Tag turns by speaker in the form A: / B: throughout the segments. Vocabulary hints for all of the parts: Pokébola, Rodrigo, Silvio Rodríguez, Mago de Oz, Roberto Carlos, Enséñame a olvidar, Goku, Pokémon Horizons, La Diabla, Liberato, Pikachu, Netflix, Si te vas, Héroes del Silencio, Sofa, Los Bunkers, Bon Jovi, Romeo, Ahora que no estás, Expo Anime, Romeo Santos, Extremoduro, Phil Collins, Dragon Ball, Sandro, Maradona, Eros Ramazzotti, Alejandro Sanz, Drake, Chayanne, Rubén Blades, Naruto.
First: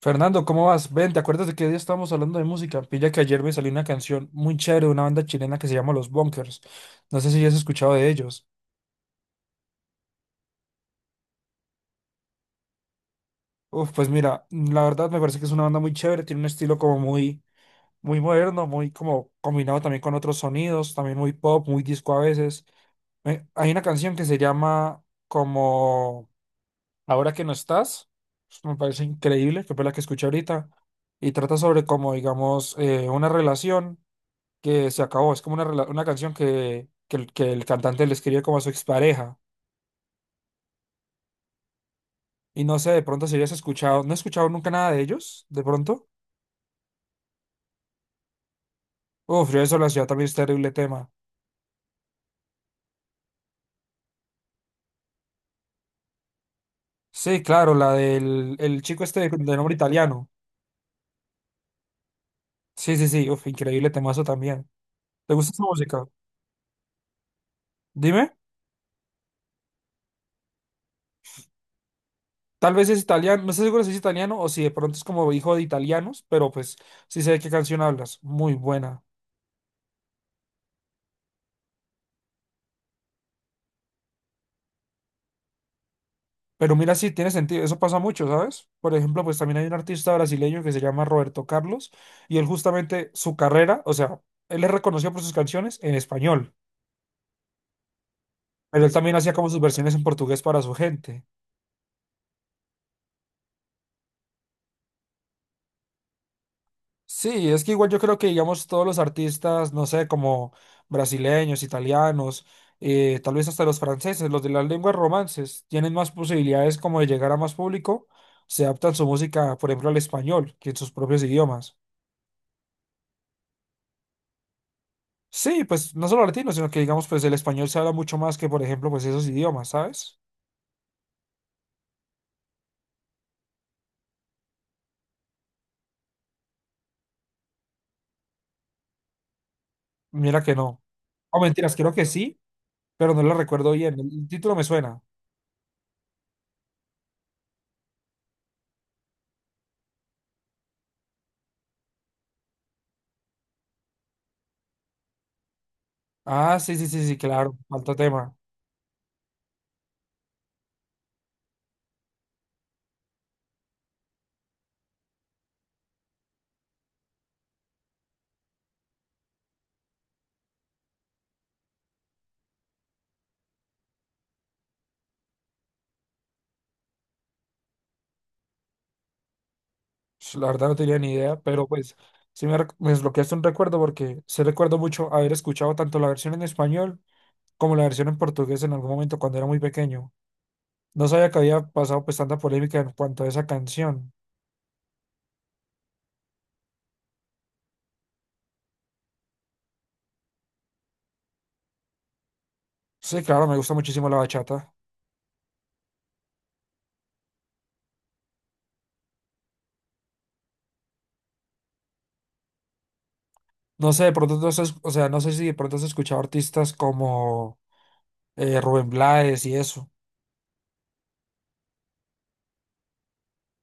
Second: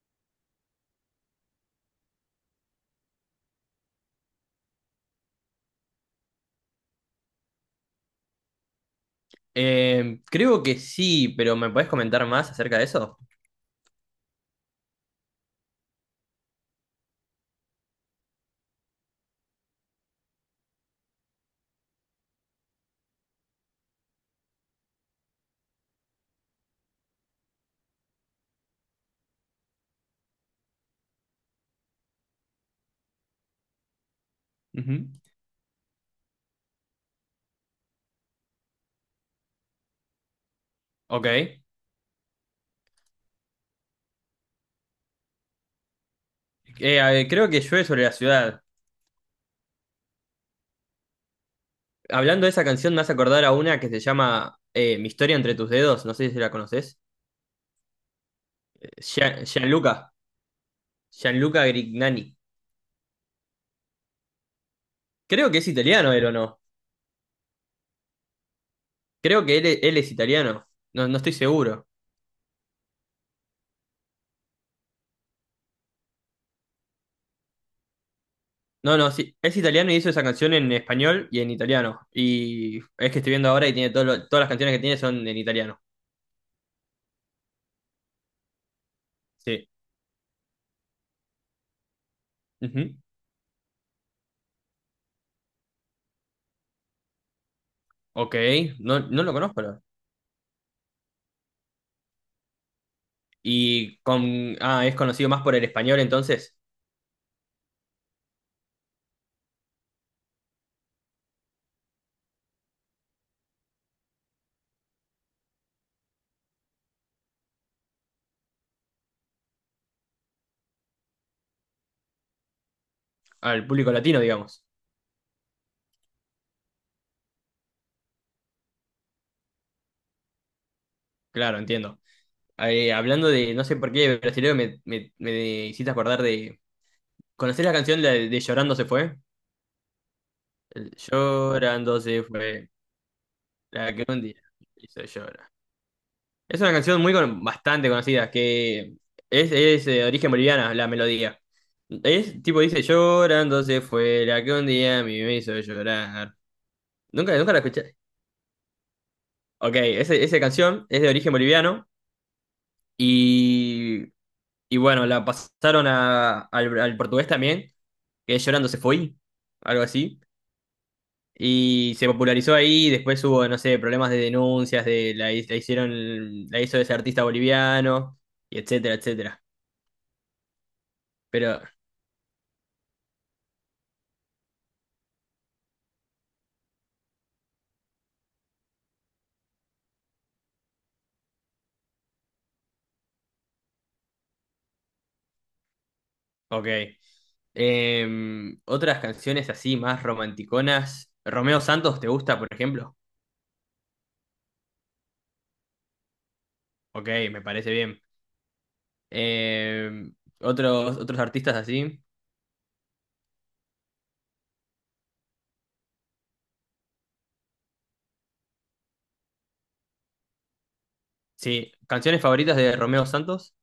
A: Fernando, ¿cómo vas? Ven, ¿te acuerdas de que hoy estábamos hablando de música? Pilla que ayer me salió una canción muy chévere de una banda chilena que se llama Los Bunkers. No sé si ya has escuchado de ellos.
B: Creo que sí, pero ¿me puedes comentar más acerca de eso?
A: Pues mira, la verdad me parece que es una banda muy chévere, tiene un estilo como muy moderno, muy como combinado también con otros sonidos, también muy pop, muy disco a veces. Hay una canción que se llama como Ahora que no estás, me parece increíble, que fue la que escuché ahorita, y trata sobre como, digamos, una relación que se
B: Ujú.
A: acabó. Es como una canción que el cantante le escribe como a su expareja.
B: Ok.
A: Y no sé, de pronto si hayas escuchado, no he escuchado nunca nada de ellos, de pronto.
B: A ver, creo que llueve sobre la ciudad.
A: Yo eso la ciudad también es terrible tema.
B: Hablando de esa canción, me hace acordar a una que se llama Mi historia entre tus dedos. No sé si la conoces.
A: Sí, claro, la del el chico este de, de nombre
B: Gianluca.
A: italiano.
B: Gianluca Grignani.
A: Sí, sí, sí, increíble temazo también. ¿Te
B: Creo
A: gusta
B: que
A: esa
B: es
A: música?
B: italiano él o no.
A: Dime.
B: Creo que él es italiano. No, no estoy seguro.
A: Tal vez es italiano, no estoy seguro si es italiano o si de pronto es como hijo de italianos, pero pues sí sé de qué canción hablas. Muy
B: No,
A: buena.
B: no, sí. Es italiano y hizo esa canción en español y en italiano. Y es que estoy viendo ahora y tiene todas las canciones que tiene son en italiano.
A: Pero mira, sí, tiene sentido, eso pasa mucho, ¿sabes? Por ejemplo, pues también hay
B: Sí.
A: un artista brasileño que se llama Roberto Carlos y él
B: Ujú.
A: justamente su carrera, o sea, él es reconocido por sus canciones en español,
B: Ok,
A: pero él
B: no,
A: también
B: no lo
A: hacía como sus
B: conozco.
A: versiones en portugués para su gente.
B: Y con, ah, es conocido más por el español entonces,
A: Sí, es que igual yo creo que, digamos, todos los artistas, no sé, como brasileños, italianos, tal vez hasta los franceses, los de las lenguas romances, tienen más posibilidades como de llegar a más público, se adaptan su música, por ejemplo, al español, que en sus propios idiomas.
B: al público latino, digamos.
A: Sí, pues no solo latino, sino que digamos, pues el español se habla mucho más que, por ejemplo, pues esos idiomas, ¿sabes?
B: Claro, entiendo. Hablando de, no sé por qué, brasileño, me hiciste acordar de... ¿Conocés la canción de Llorando se fue?
A: Mira que no.
B: El
A: O mentiras, creo
B: Llorando
A: que
B: se
A: sí,
B: fue,
A: pero no lo recuerdo
B: la
A: bien.
B: que un
A: El
B: día
A: título me suena.
B: hizo llorar. Es una canción bastante conocida, que es de origen boliviana, la melodía. Es tipo, dice, Llorando se fue, la que un día a mí me hizo llorar.
A: Ah, sí, sí, sí, sí,
B: Nunca, nunca
A: claro,
B: la escuché.
A: falta tema.
B: Ok, esa canción es de origen boliviano y, y bueno, la pasaron al portugués también, que es Llorando se fue, algo así, y se popularizó ahí, después hubo, no sé, problemas de denuncias, de la, la hizo ese artista boliviano, y etcétera, etcétera.
A: Pues, la verdad no tenía ni idea,
B: Pero,
A: pero pues me desbloqueaste un recuerdo porque sí recuerdo mucho haber escuchado tanto la versión en español como la versión en portugués en algún momento cuando era muy pequeño. No sabía que había pasado pues tanta polémica en cuanto a esa canción.
B: ok. Em, otras canciones así más romanticonas. Romeo Santos, ¿te gusta, por ejemplo?
A: Sí, claro, me gusta muchísimo la bachata.
B: Ok, me parece bien. Em, otros artistas así.
A: No sé, de pronto o sea, no sé si de pronto has escuchado artistas como Rubén Blades y eso.
B: Sí, canciones favoritas de Romeo Santos.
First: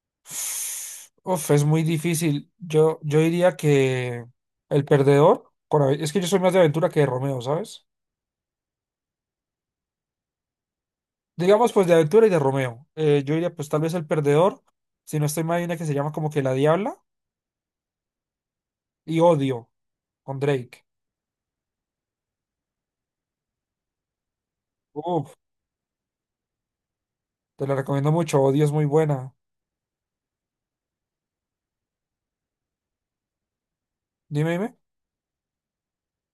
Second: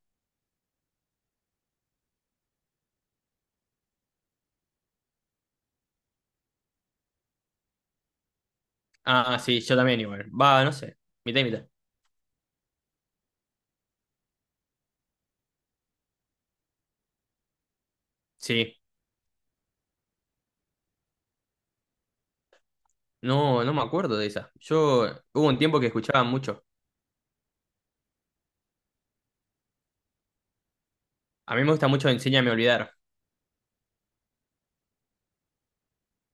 A: Es muy difícil. Yo diría que el perdedor, con es que yo soy más de Aventura que de Romeo, ¿sabes?
B: Ah, sí, yo también igual. Va, no sé, mitad y mitad.
A: Digamos pues de Aventura y de Romeo. Yo diría pues tal vez el perdedor, si no estoy mal, hay una que se llama como que La Diabla
B: Sí,
A: y Odio con Drake.
B: no, no me acuerdo de esa. Yo
A: Uf,
B: hubo un tiempo que escuchaba mucho.
A: te la recomiendo mucho, Odio es muy buena.
B: A mí me gusta mucho Enséñame a olvidar.
A: Dime, dime.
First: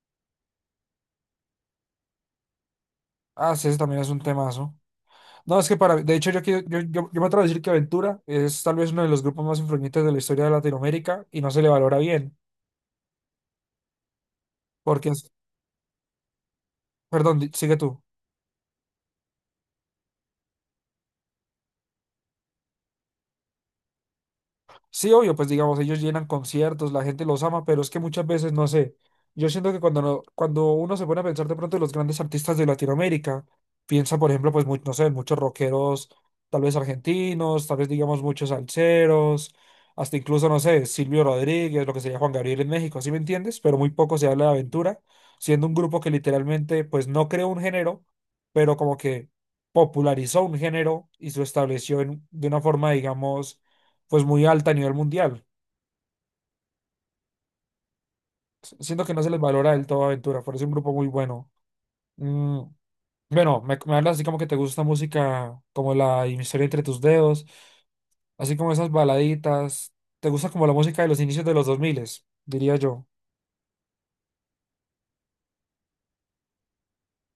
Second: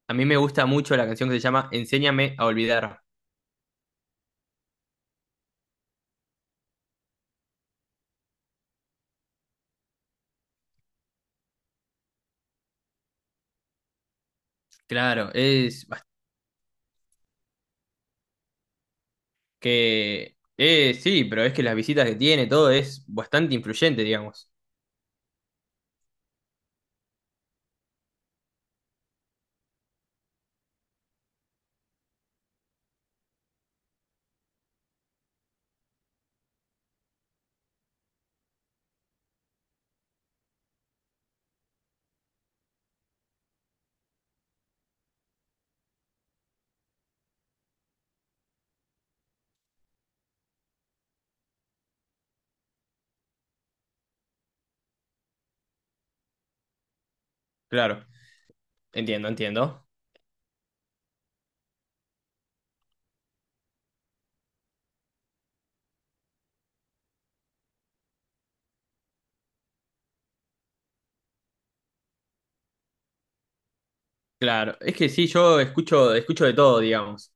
B: A mí me gusta mucho la canción que se llama Enséñame a olvidar.
A: Ah, sí, ese también es un temazo. No, es que para, de hecho, yo, quiero- yo me atrevo a decir que Aventura es tal vez uno de los grupos más influyentes de la historia de Latinoamérica y no se le valora bien, porque
B: Claro,
A: es,
B: es bast-
A: perdón, sigue tú.
B: que sí, pero es que las visitas que tiene, todo es bastante influyente, digamos.
A: Sí, obvio, pues digamos, ellos llenan conciertos, la gente los ama, pero es que muchas veces, no sé, yo siento que cuando, no- cuando uno se pone a pensar de pronto en los grandes artistas de Latinoamérica, piensa, por ejemplo, pues, no sé, muchos rockeros, tal vez argentinos, tal vez, digamos, muchos salseros, hasta incluso, no sé, Silvio Rodríguez, lo que sería Juan Gabriel en México, ¿sí me entiendes? Pero muy poco se habla de Aventura, siendo un grupo que literalmente, pues, no creó un género, pero como que popularizó un género y se estableció de una forma, digamos, pues muy alta a nivel mundial.
B: Claro,
A: Siento que no
B: entiendo,
A: se les valora del
B: entiendo.
A: todo Aventura, por es un grupo muy bueno. Mm, bueno, me hablas así como que te gusta música como la historia entre tus dedos, así como esas baladitas. Te gusta como la música de los inicios de los 2000, diría yo.
B: Claro, es que sí, yo escucho, escucho de todo, digamos.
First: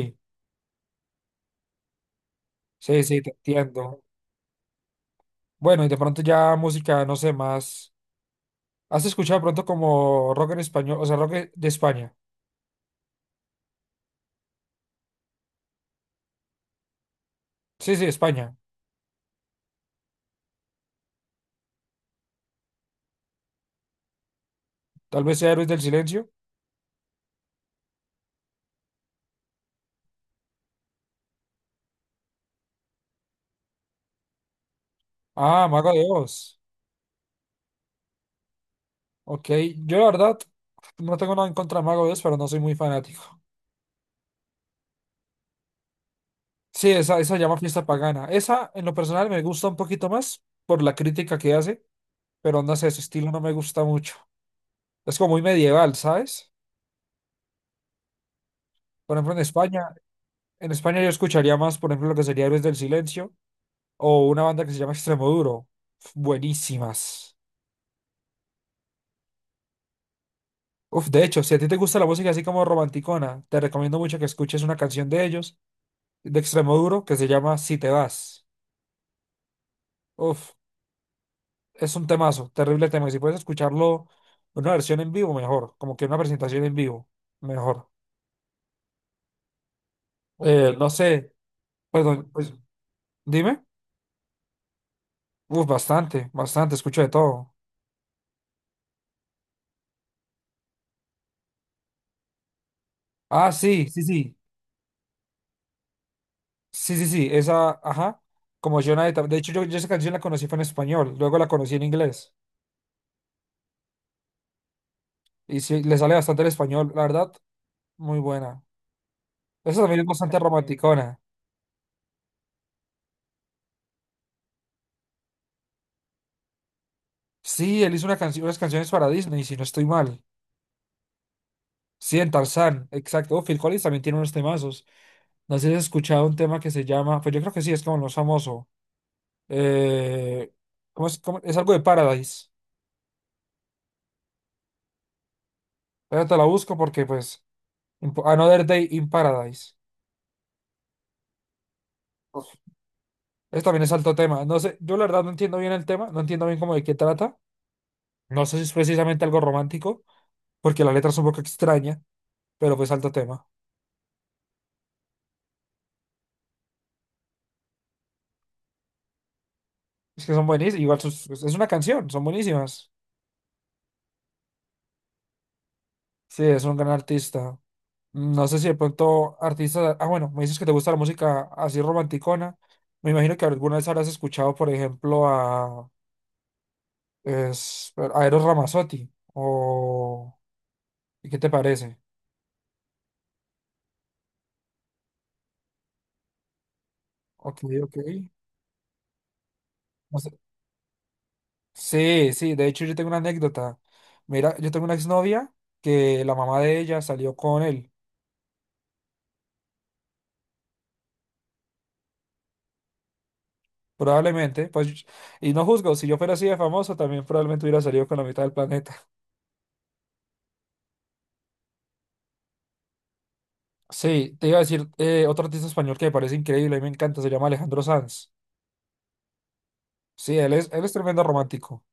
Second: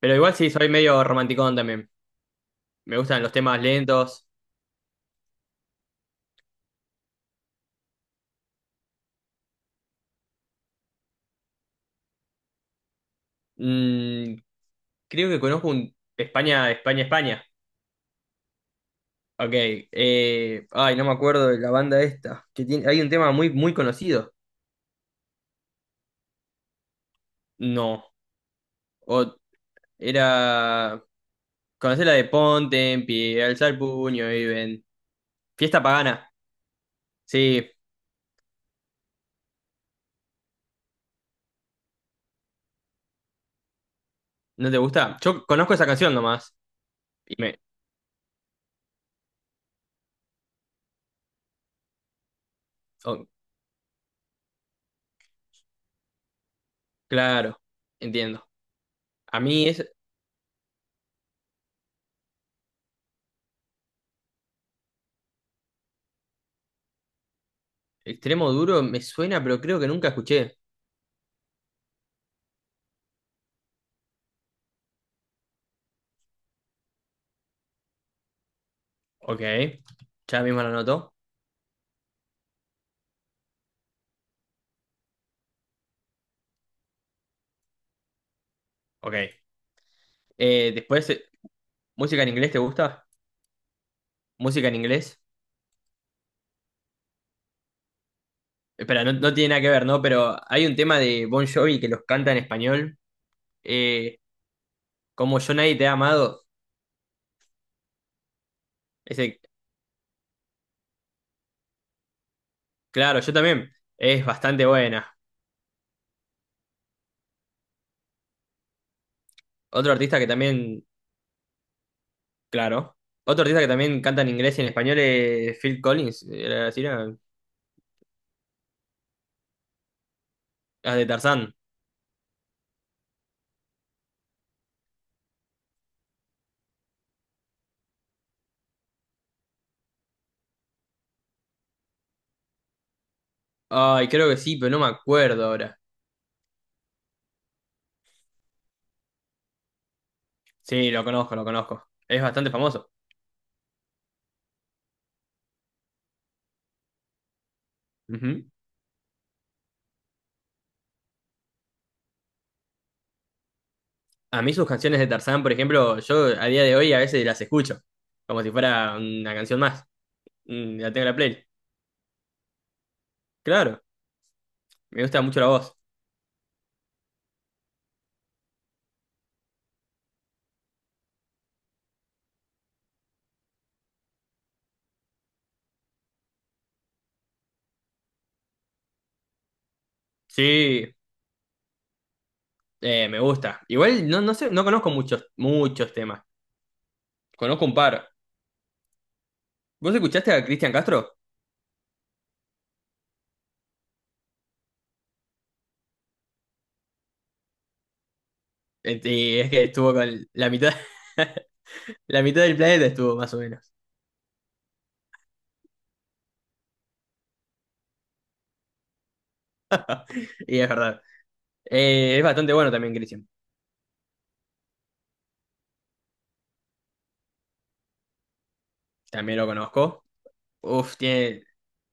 B: Pero igual sí, soy medio romanticón también. Me
A: sí, sí,
B: gustan
A: te
B: los temas
A: entiendo.
B: lentos.
A: Bueno, y de pronto ya música, no sé, más. ¿Has escuchado de pronto como rock en español, o sea, rock de España?
B: Mm, creo que conozco un España, España, España.
A: Sí, sí, España.
B: Ok. Ay, no me acuerdo de la banda esta. Que tiene, hay un tema muy, muy conocido.
A: Tal vez sea Héroes del Silencio.
B: No. O, era. Conocer la de Ponte en pie, alzar el puño y ven.
A: Ah,
B: Fiesta
A: Mago de
B: pagana.
A: Oz.
B: Sí,
A: Ok, yo la verdad no tengo nada en contra de Mago de Oz, pero no soy muy fanático.
B: ¿no te gusta? Yo conozco esa canción nomás.
A: Sí, esa se
B: Y
A: llama
B: me.
A: Fiesta Pagana. Esa, en lo personal, me gusta un poquito más por la crítica que hace, pero no sé, su
B: Oh,
A: estilo no me gusta mucho. Es como muy medieval, ¿sabes?
B: claro, entiendo.
A: Por ejemplo,
B: A mí es
A: En España yo escucharía más, por ejemplo, lo que sería Héroes del Silencio o una banda que se llama Extremoduro. Buenísimas.
B: extremo duro, me suena, pero creo que nunca escuché.
A: De hecho, si a ti te gusta la música así como romanticona, te recomiendo mucho que escuches una canción de ellos, de Extremoduro, que se llama Si te vas.
B: Ok. Ya
A: Uf.
B: mismo lo noto.
A: Es un temazo, terrible tema. Y si puedes escucharlo en una versión en vivo, mejor. Como que una presentación en vivo, mejor.
B: Ok.
A: No
B: Después
A: sé,
B: ¿música en
A: perdón,
B: inglés
A: pues
B: te gusta?
A: dime.
B: ¿Música en inglés?
A: Bastante, bastante, escucho de todo.
B: Espera, no, no tiene nada que ver, ¿no? Pero hay un tema de Bon Jovi que los canta en español.
A: Ah, sí, sí,
B: eh,
A: sí.
B: como Yo Nadie Te ha Amado.
A: Sí, sí, sí, esa, ajá. Como Jonah De Tab- De
B: Ese,
A: hecho, yo esa canción la conocí fue en español, luego la conocí en inglés.
B: claro, yo también. Es bastante buena.
A: Y sí, le sale bastante el español, la verdad, muy buena. Esa
B: Otro
A: también es
B: artista que
A: bastante
B: también,
A: romanticona.
B: claro. Otro artista que también canta en inglés y en español es Phil Collins. Era así, era-
A: Sí, él hizo una canción, unas canciones para Disney, si no estoy mal.
B: las de Tarzán.
A: Sí, en Tarzán, exacto. Oh, Phil Collins también tiene unos temazos. No sé si has escuchado un tema que se llama, pues yo creo que sí, es como lo más famoso. Eh, ¿Cómo es, es algo de Paradise.
B: Ay, creo que sí, pero no me acuerdo ahora.
A: Ahora te la busco porque, pues, Another Day in Paradise.
B: Sí, lo conozco, lo conozco. Es
A: Uf,
B: bastante famoso.
A: Eso también es alto tema. No sé, yo la verdad no entiendo bien el tema, no entiendo bien cómo de qué trata.
B: Ujú.
A: No sé si es precisamente algo romántico, porque la letra es un poco extraña, pero pues alto tema.
B: A mí sus canciones de Tarzán, por ejemplo, yo a día de hoy a veces las escucho, como si fuera una canción más.
A: Es que son
B: Mm,
A: buenísimas,
B: la tengo
A: igual
B: en la play.
A: es una canción, son buenísimas.
B: Claro, me gusta mucho la voz.
A: Sí, es un gran artista. No sé si de pronto artistas. Ah, bueno, me dices que te gusta la música así romanticona. Me imagino que alguna vez habrás escuchado, por ejemplo, a Eros Ramazzotti. O,
B: Sí,
A: ¿qué te parece?
B: me gusta. Igual no, no sé, no conozco muchos, muchos temas.
A: Ok,
B: Conozco un
A: ok.
B: par. ¿Vos
A: No sé.
B: escuchaste a Cristian Castro?
A: Sí, sí, de hecho yo tengo una anécdota. Mira, yo tengo una exnovia que la mamá de ella salió con él.
B: Y es que estuvo con la mitad, la mitad del planeta estuvo más o menos.
A: Probablemente, pues, y no juzgo, si yo fuera así de famoso, también probablemente hubiera salido con la mitad del planeta.
B: Y es verdad. Es bastante bueno también Cristian.
A: Sí, te iba a decir otro artista español que me parece increíble y me encanta, se llama Alejandro Sanz.
B: También lo conozco.
A: Sí, él es
B: Uf,
A: tremendo
B: tiene,
A: romántico.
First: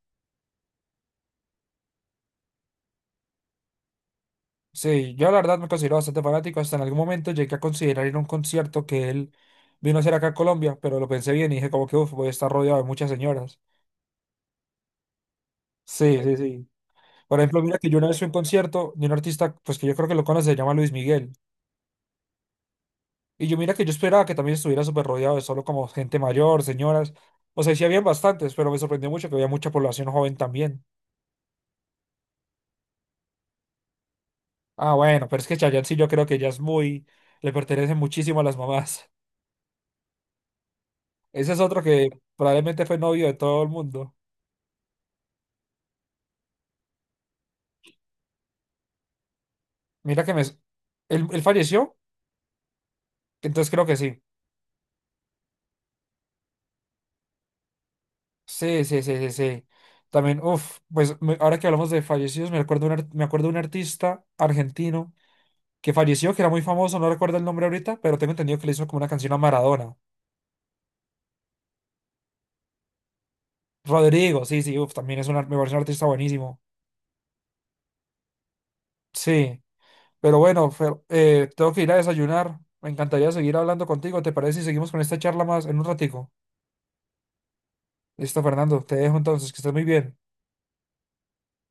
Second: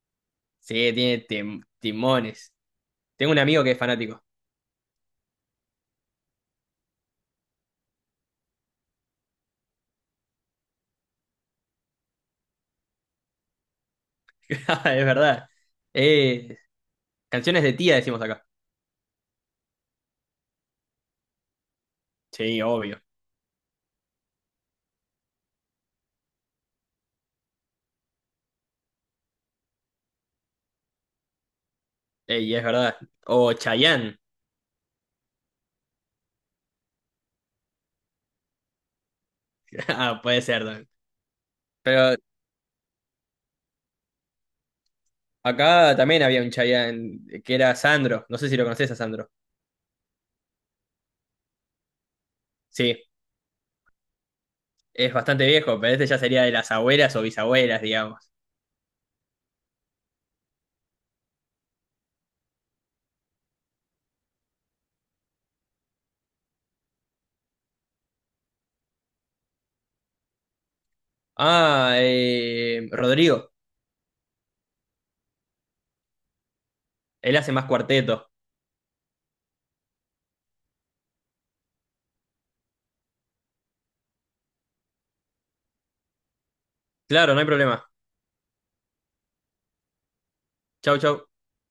B: sí, timones. Tengo un amigo que es fanático.
A: Sí, yo la verdad me considero bastante fanático, hasta en algún momento llegué a considerar ir a un concierto que él vino a hacer acá a Colombia, pero lo pensé bien y dije como que uf, voy a estar rodeado de muchas señoras.
B: Es verdad.
A: Sí, sí,
B: Eh,
A: sí. Por ejemplo,
B: canciones de
A: mira que
B: tía
A: yo una vez
B: decimos
A: fui a un
B: acá.
A: concierto de un artista, pues que yo creo que lo conoce, se llama Luis Miguel.
B: Sí, obvio.
A: Y yo mira que yo esperaba que también estuviera súper rodeado de solo como gente mayor, señoras. O sea, sí habían bastantes, pero me sorprendió mucho que había mucha población joven también.
B: Ey, es verdad. O Chayanne.
A: Ah, bueno, pero es que Chayanne sí yo creo que ya es muy, le pertenece muchísimo a las mamás.
B: Ah, puede ser también.
A: Ese es otro que
B: Pero
A: probablemente fue novio de todo el mundo.
B: acá también había un Chayanne que era Sandro. No sé si lo conoces a Sandro.
A: Mira que me... s- ¿Él, él falleció?
B: Sí,
A: Entonces creo que sí.
B: es bastante viejo, pero este ya sería de las abuelas o bisabuelas, digamos.
A: Sí, sí, sí, sí, sí. También, pues ahora que hablamos de fallecidos, me acuerdo me acuerdo de un artista argentino que falleció, que era muy famoso, no recuerdo el nombre ahorita, pero tengo entendido que le hizo como una canción a Maradona.
B: Ah, Rodrigo.
A: Rodrigo, sí, sí, también es me parece un artista buenísimo.
B: Él hace más cuarteto.
A: Sí. Pero bueno, Fer, tengo que ir a desayunar. Me encantaría seguir hablando contigo. ¿Te parece si seguimos con esta charla más en un ratico?
B: Claro, no hay problema.
A: Listo, Fernando, te dejo entonces, que estés muy bien.
B: Chau, chau.